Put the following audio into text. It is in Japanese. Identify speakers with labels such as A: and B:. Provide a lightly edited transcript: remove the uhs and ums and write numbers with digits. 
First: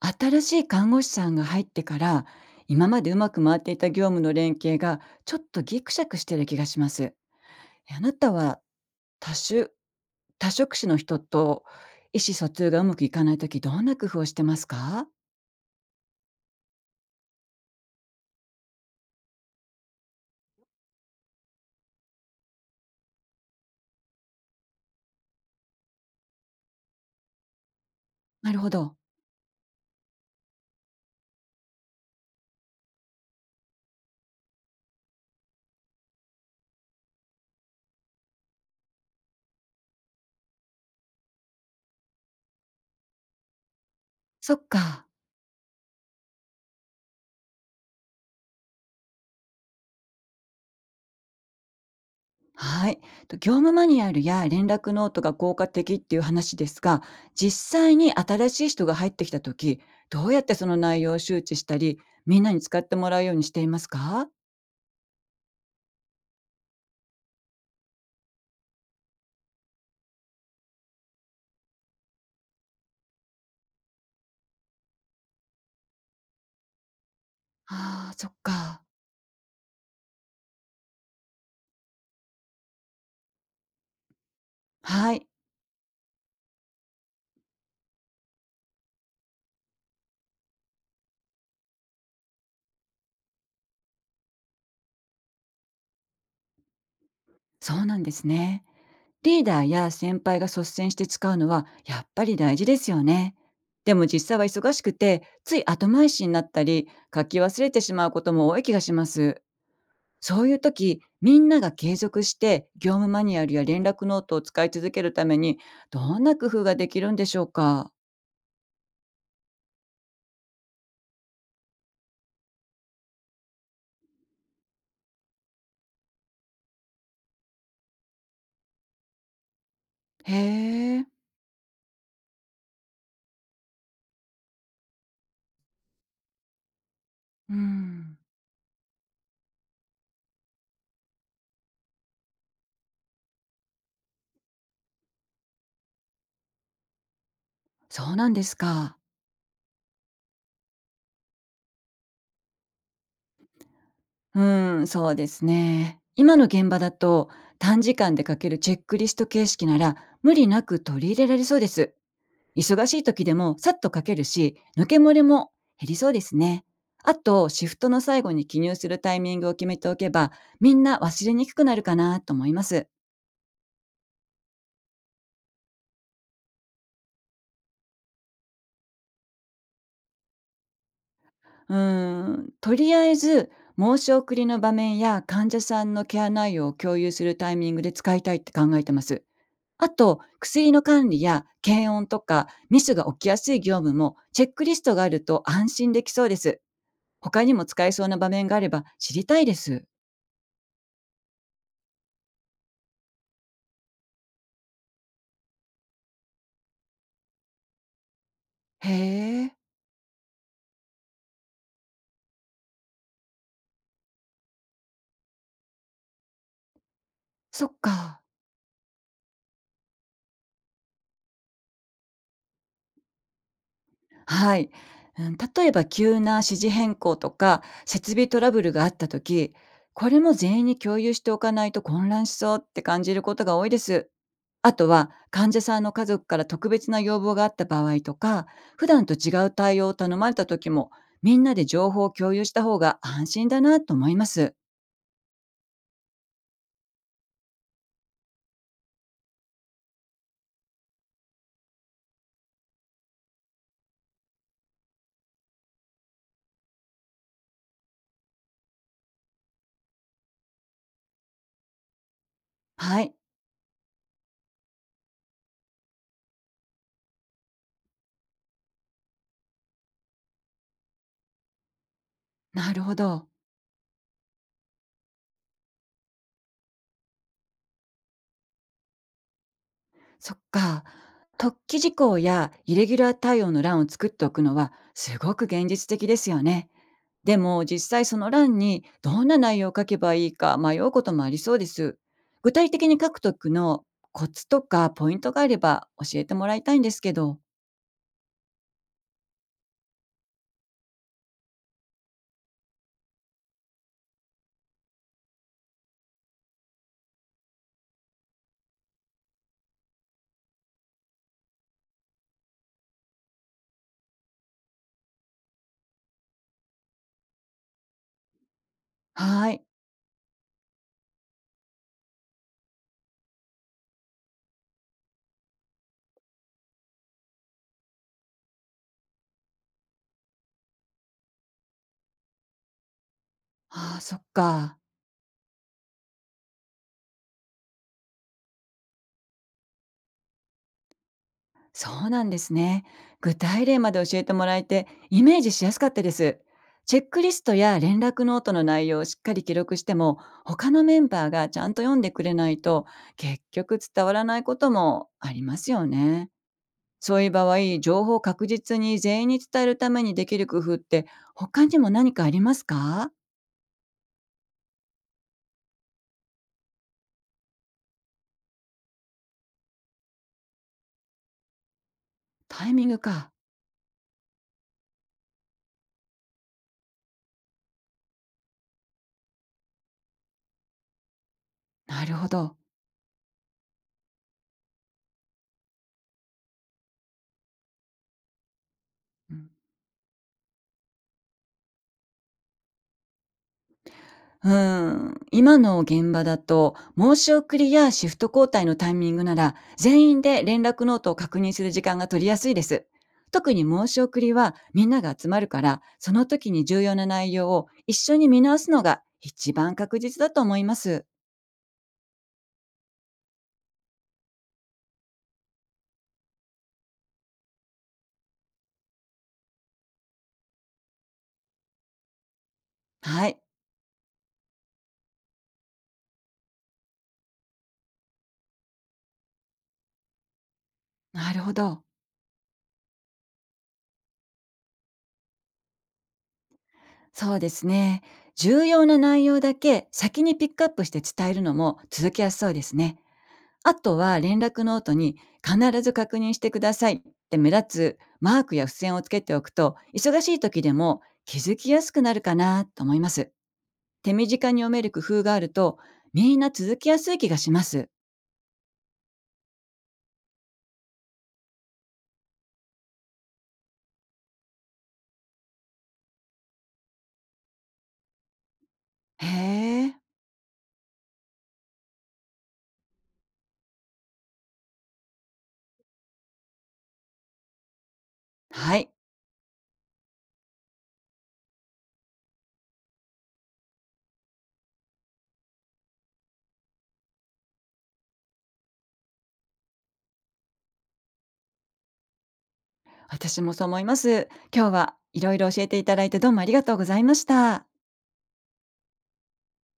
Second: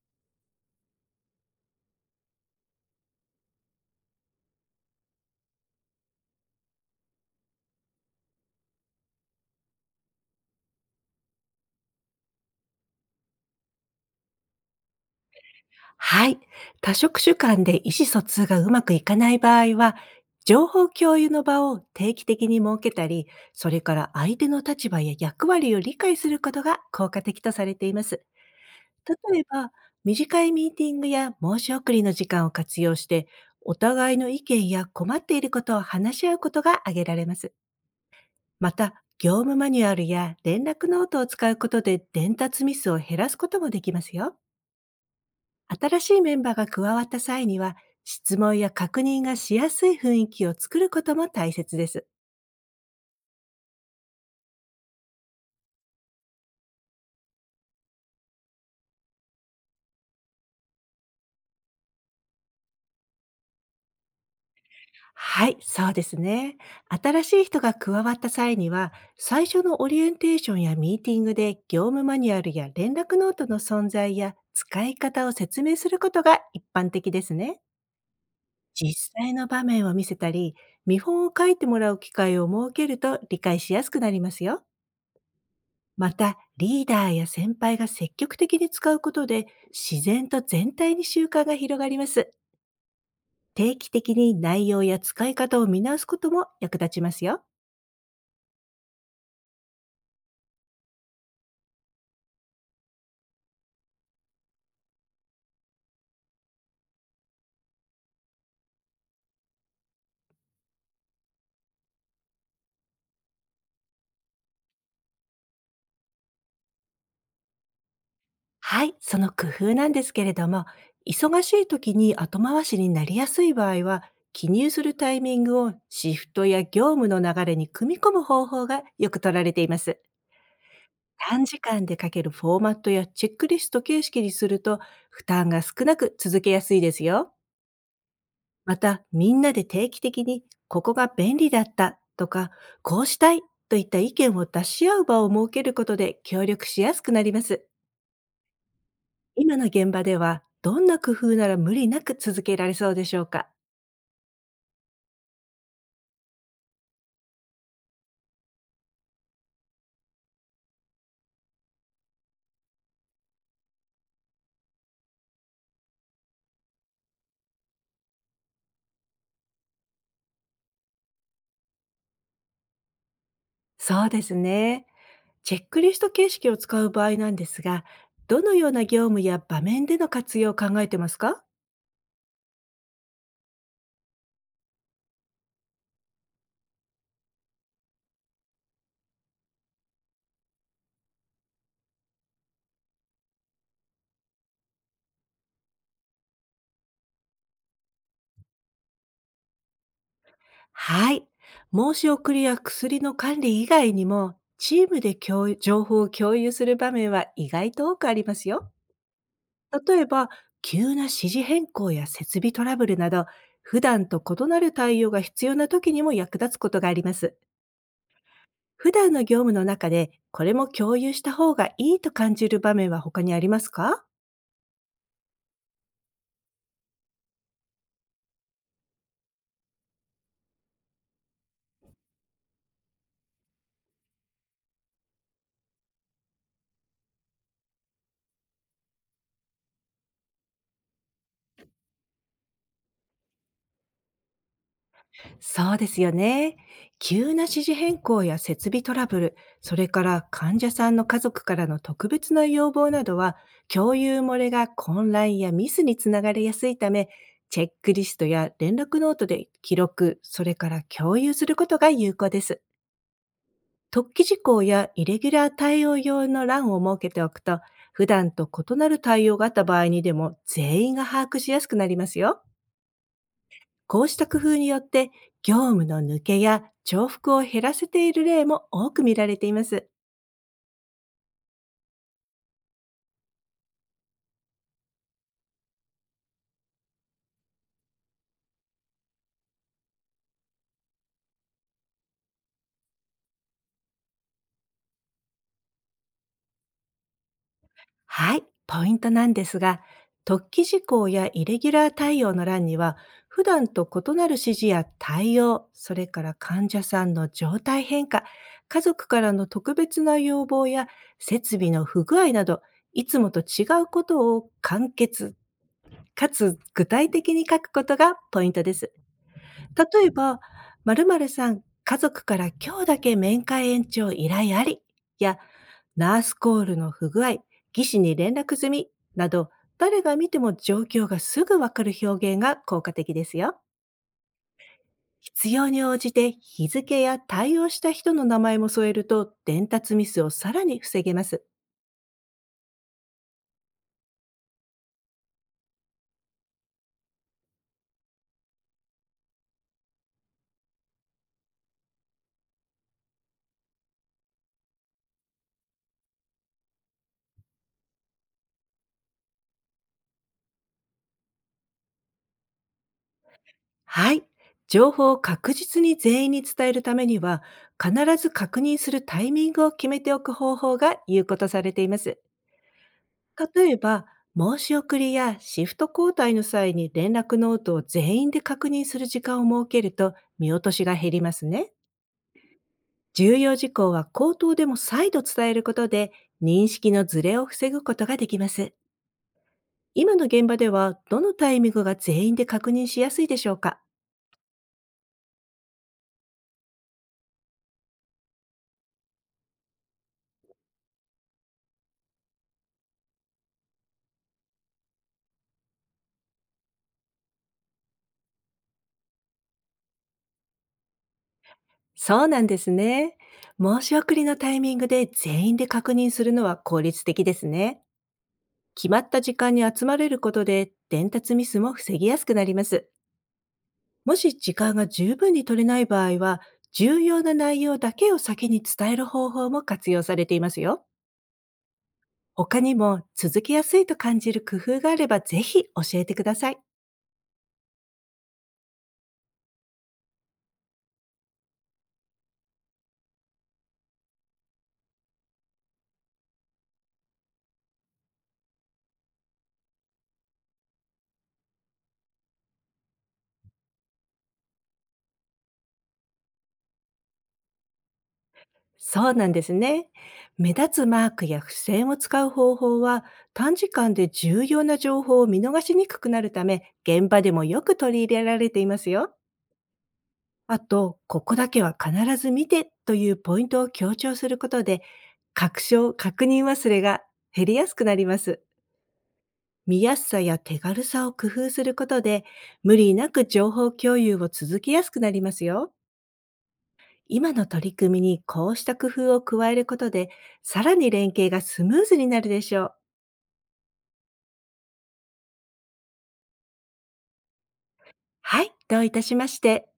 A: 新しい看護師さんが入ってから、今までうまく回っていた業務の連携がちょっとギクシャクしてる気がします。あなたは多種、多職種の人と意思疎通がうまくいかないとき、どんな工夫をしてますか？
B: はい。多職種間で意思疎通がうまくいかない場合は、情報共有の場を定期的に設けたり、それから相手の立場や役割を理解することが効果的とされています。
A: なるほど。
B: 例えば、短いミーティングや申し送りの時間を活用して、お互いの意見や困っていることを話し合うことが挙げられます。また、業務マニュアルや連絡ノートを使うことで伝達ミスを減らすこともできますよ。
A: そっか。
B: 新しいメンバーが加わった際には、質問や確認がしやすい雰囲気を作ることも大切です。
A: はい。と、業務マニュアルや連絡ノートが効果的っていう話ですが、実際に新しい人が入ってきたとき、どうやってその内容を周知したり、みんなに使ってもらうようにしていますか？
B: はい、そうですね。新しい人が加わった際には、最初のオリエンテーションやミーティングで業務マニュアルや連絡ノートの存在や使い方を説明することが一般的ですね。
A: ああー、そっか。
B: 実際の場面を見せたり、見本を書いてもらう機会を設けると理解しやすくなりますよ。
A: はい、
B: また、リーダーや先輩が積極的に使うことで、自然と全体に習慣が広がります。定期的に内容や使い方を見直すことも役立ちますよ。
A: そうなんですね。リーダーや先輩が率先して使うのはやっぱり大事ですよね。でも実際は忙しくて、つい後回しになったり、書き忘れてしまうことも多い気がします。そういう時、みんなが継続して業務マニュアルや連絡ノートを使い続けるために、どんな工夫ができるんでしょうか。
B: はい、その工夫なんですけれども、忙しい時に後回しになりやすい場合は、記入するタイミングをシフトや業務の流れに組み込む方法がよく取られています。
A: へえ、
B: 短時間で書けるフォーマットやチェックリスト形式にすると、負担が少なく続けやすいですよ。
A: うん、
B: また、みんなで定期的に、ここが便利だったとか、こうしたいといった意見を出し合う場を設けることで協力しやすくなります。
A: そうなんですか。
B: 今の現場では、どんな工夫なら無理なく続けられそうでしょうか？
A: そうですね。今の現場だと、短時間で書けるチェックリスト形式なら無理なく取り入れられそうです。忙しい時でもさっと書けるし、抜け漏れも減りそうですね。あと、シフトの最後に記入するタイミングを決めておけば、みんな忘れにくくなるかなと思います。
B: そうですね。チェックリスト形式を使う場合なんですが、どのような業務や場面での活用を考えてますか？
A: とりあえず、申し送りの場面や患者さんのケア内容を共有するタイミングで使いたいって考えてます。あと、薬の管理や検温とか、ミスが起きやすい業務もチェックリストがあると安心できそうです。他にも使えそうな場面があれば知りたいです。
B: はい。申し送りや薬の管理以外にも、チームで共有情報を共有する場面は意外と多くありますよ。
A: へえ、
B: 例えば、急な指示変更や設備トラブルなど、普段と異なる対応が必要な時にも役立つことがあります。
A: そっか。
B: 普段の業務の中で、これも共有した方がいいと感じる場面は他にありますか？
A: はい。うん、例えば急な指示変更とか設備トラブルがあった時、これも全員に共有しておかないと混乱しそうって感じることが多いです。あとは患者さんの家族から特別な要望があった場合とか、普段と違う対応を頼まれた時も、みんなで情報を共有した方が安心だなと思います。
B: そうですよね。急な指示変更や設備トラブル、それから患者さんの家族からの特別な要望などは、共有漏れが混乱やミスにつながりやすいため、チェックリストや連絡ノートで記録、それから共有することが有効です。
A: はい。
B: 特記事項やイレギュラー対応用の欄を設けておくと、普段と異なる対応があった場合にでも全員が把握しやすくなりますよ。
A: なるほど。
B: こうした工夫によって、業務の抜けや重複を減らせている例も多く見られています。
A: そっか。特記事項やイレギュラー対応の欄を作っておくのはすごく現実的ですよね。でも実際、その欄にどんな内容を書けばいいか迷うこともありそうです。具体的に書くときのコツとかポイントがあれば教えてもらいたいんですけど。
B: はい、ポイントなんですが、特記事項やイレギュラー対応の欄には、普段と異なる指示や対応、それから患者さんの状態変化、家族からの特別な要望や設備の不具合など、いつもと違うことを簡潔かつ具体的に書くことがポイントです。
A: はい。
B: 例えば、〇〇さん、家族から今日だけ面会延長依頼ありや、ナースコールの不具合、技師に連絡済みなど、誰が見ても状況がすぐわかる表現が効果的ですよ。
A: ああ、そっか。
B: 必要に応じて日付や対応した人の名前も添えると伝達ミスをさらに防げます。
A: そうなんですね。具体例まで教えてもらえてイメージしやすかったです。チェックリストや連絡ノートの内容をしっかり記録しても、他のメンバーがちゃんと読んでくれないと結局伝わらないこともありますよね。そういう場合、情報を確実に全員に伝えるためにできる工夫って他にも何かありますか？
B: はい。情報を確実に全員に伝えるためには、必ず確認するタイミングを決めておく方法が有効とされています。
A: タイミングか。
B: 例えば、申し送りやシフト交代の際に連絡ノートを全員で確認する時間を設けると見落としが減りますね。
A: なるほど。
B: 重要事項は口頭でも再度伝えることで認識のズレを防ぐことができます。
A: うん。
B: 今の現場ではどのタイミングが全員で確認しやすいでしょうか？
A: 今の現場だと、申し送りやシフト交代のタイミングなら全員で連絡ノートを確認する時間が取りやすいです。特に申し送りはみんなが集まるから、その時に重要な内容を一緒に見直すのが一番確実だと思います。
B: そうなんですね。申し送りのタイミングで全員で確認するのは効率的ですね。決まった時間に集まれることで伝達ミスも防ぎやすくなります。
A: はい。
B: もし時間が十分に取れない場合は、重要な内容だけを先に伝える方法も活用されていますよ。
A: なるほど。
B: 他にも続けやすいと感じる工夫があればぜひ教えてください。
A: そうですね。重要な内容だけ先にピックアップして伝えるのも続きやすそうですね。あとは連絡ノートに「必ず確認してください」って目立つマークや付箋をつけておくと、忙しい時でも気づきやすくなるかなと思います。手短に読める工夫があると、みんな続きやすい気がします。
B: そうなんですね。目立つマークや付箋を使う方法は、短時間で重要な情報を見逃しにくくなるため、現場でもよく取り入れられていますよ。
A: へえ。
B: あと、ここだけは必ず見てというポイントを強調することで、確認忘れが減りやすくなります。
A: はい。
B: 見やすさや手軽さを工夫することで、無理なく情報共有を続けやすくなりますよ。今の取り組みにこうした工夫を加えることで、さらに連携がスムーズになるでしょう。
A: 私もそう思います。今日はいろいろ教えていただいて、どうもありがとうございました。
B: はい、どういたしまして。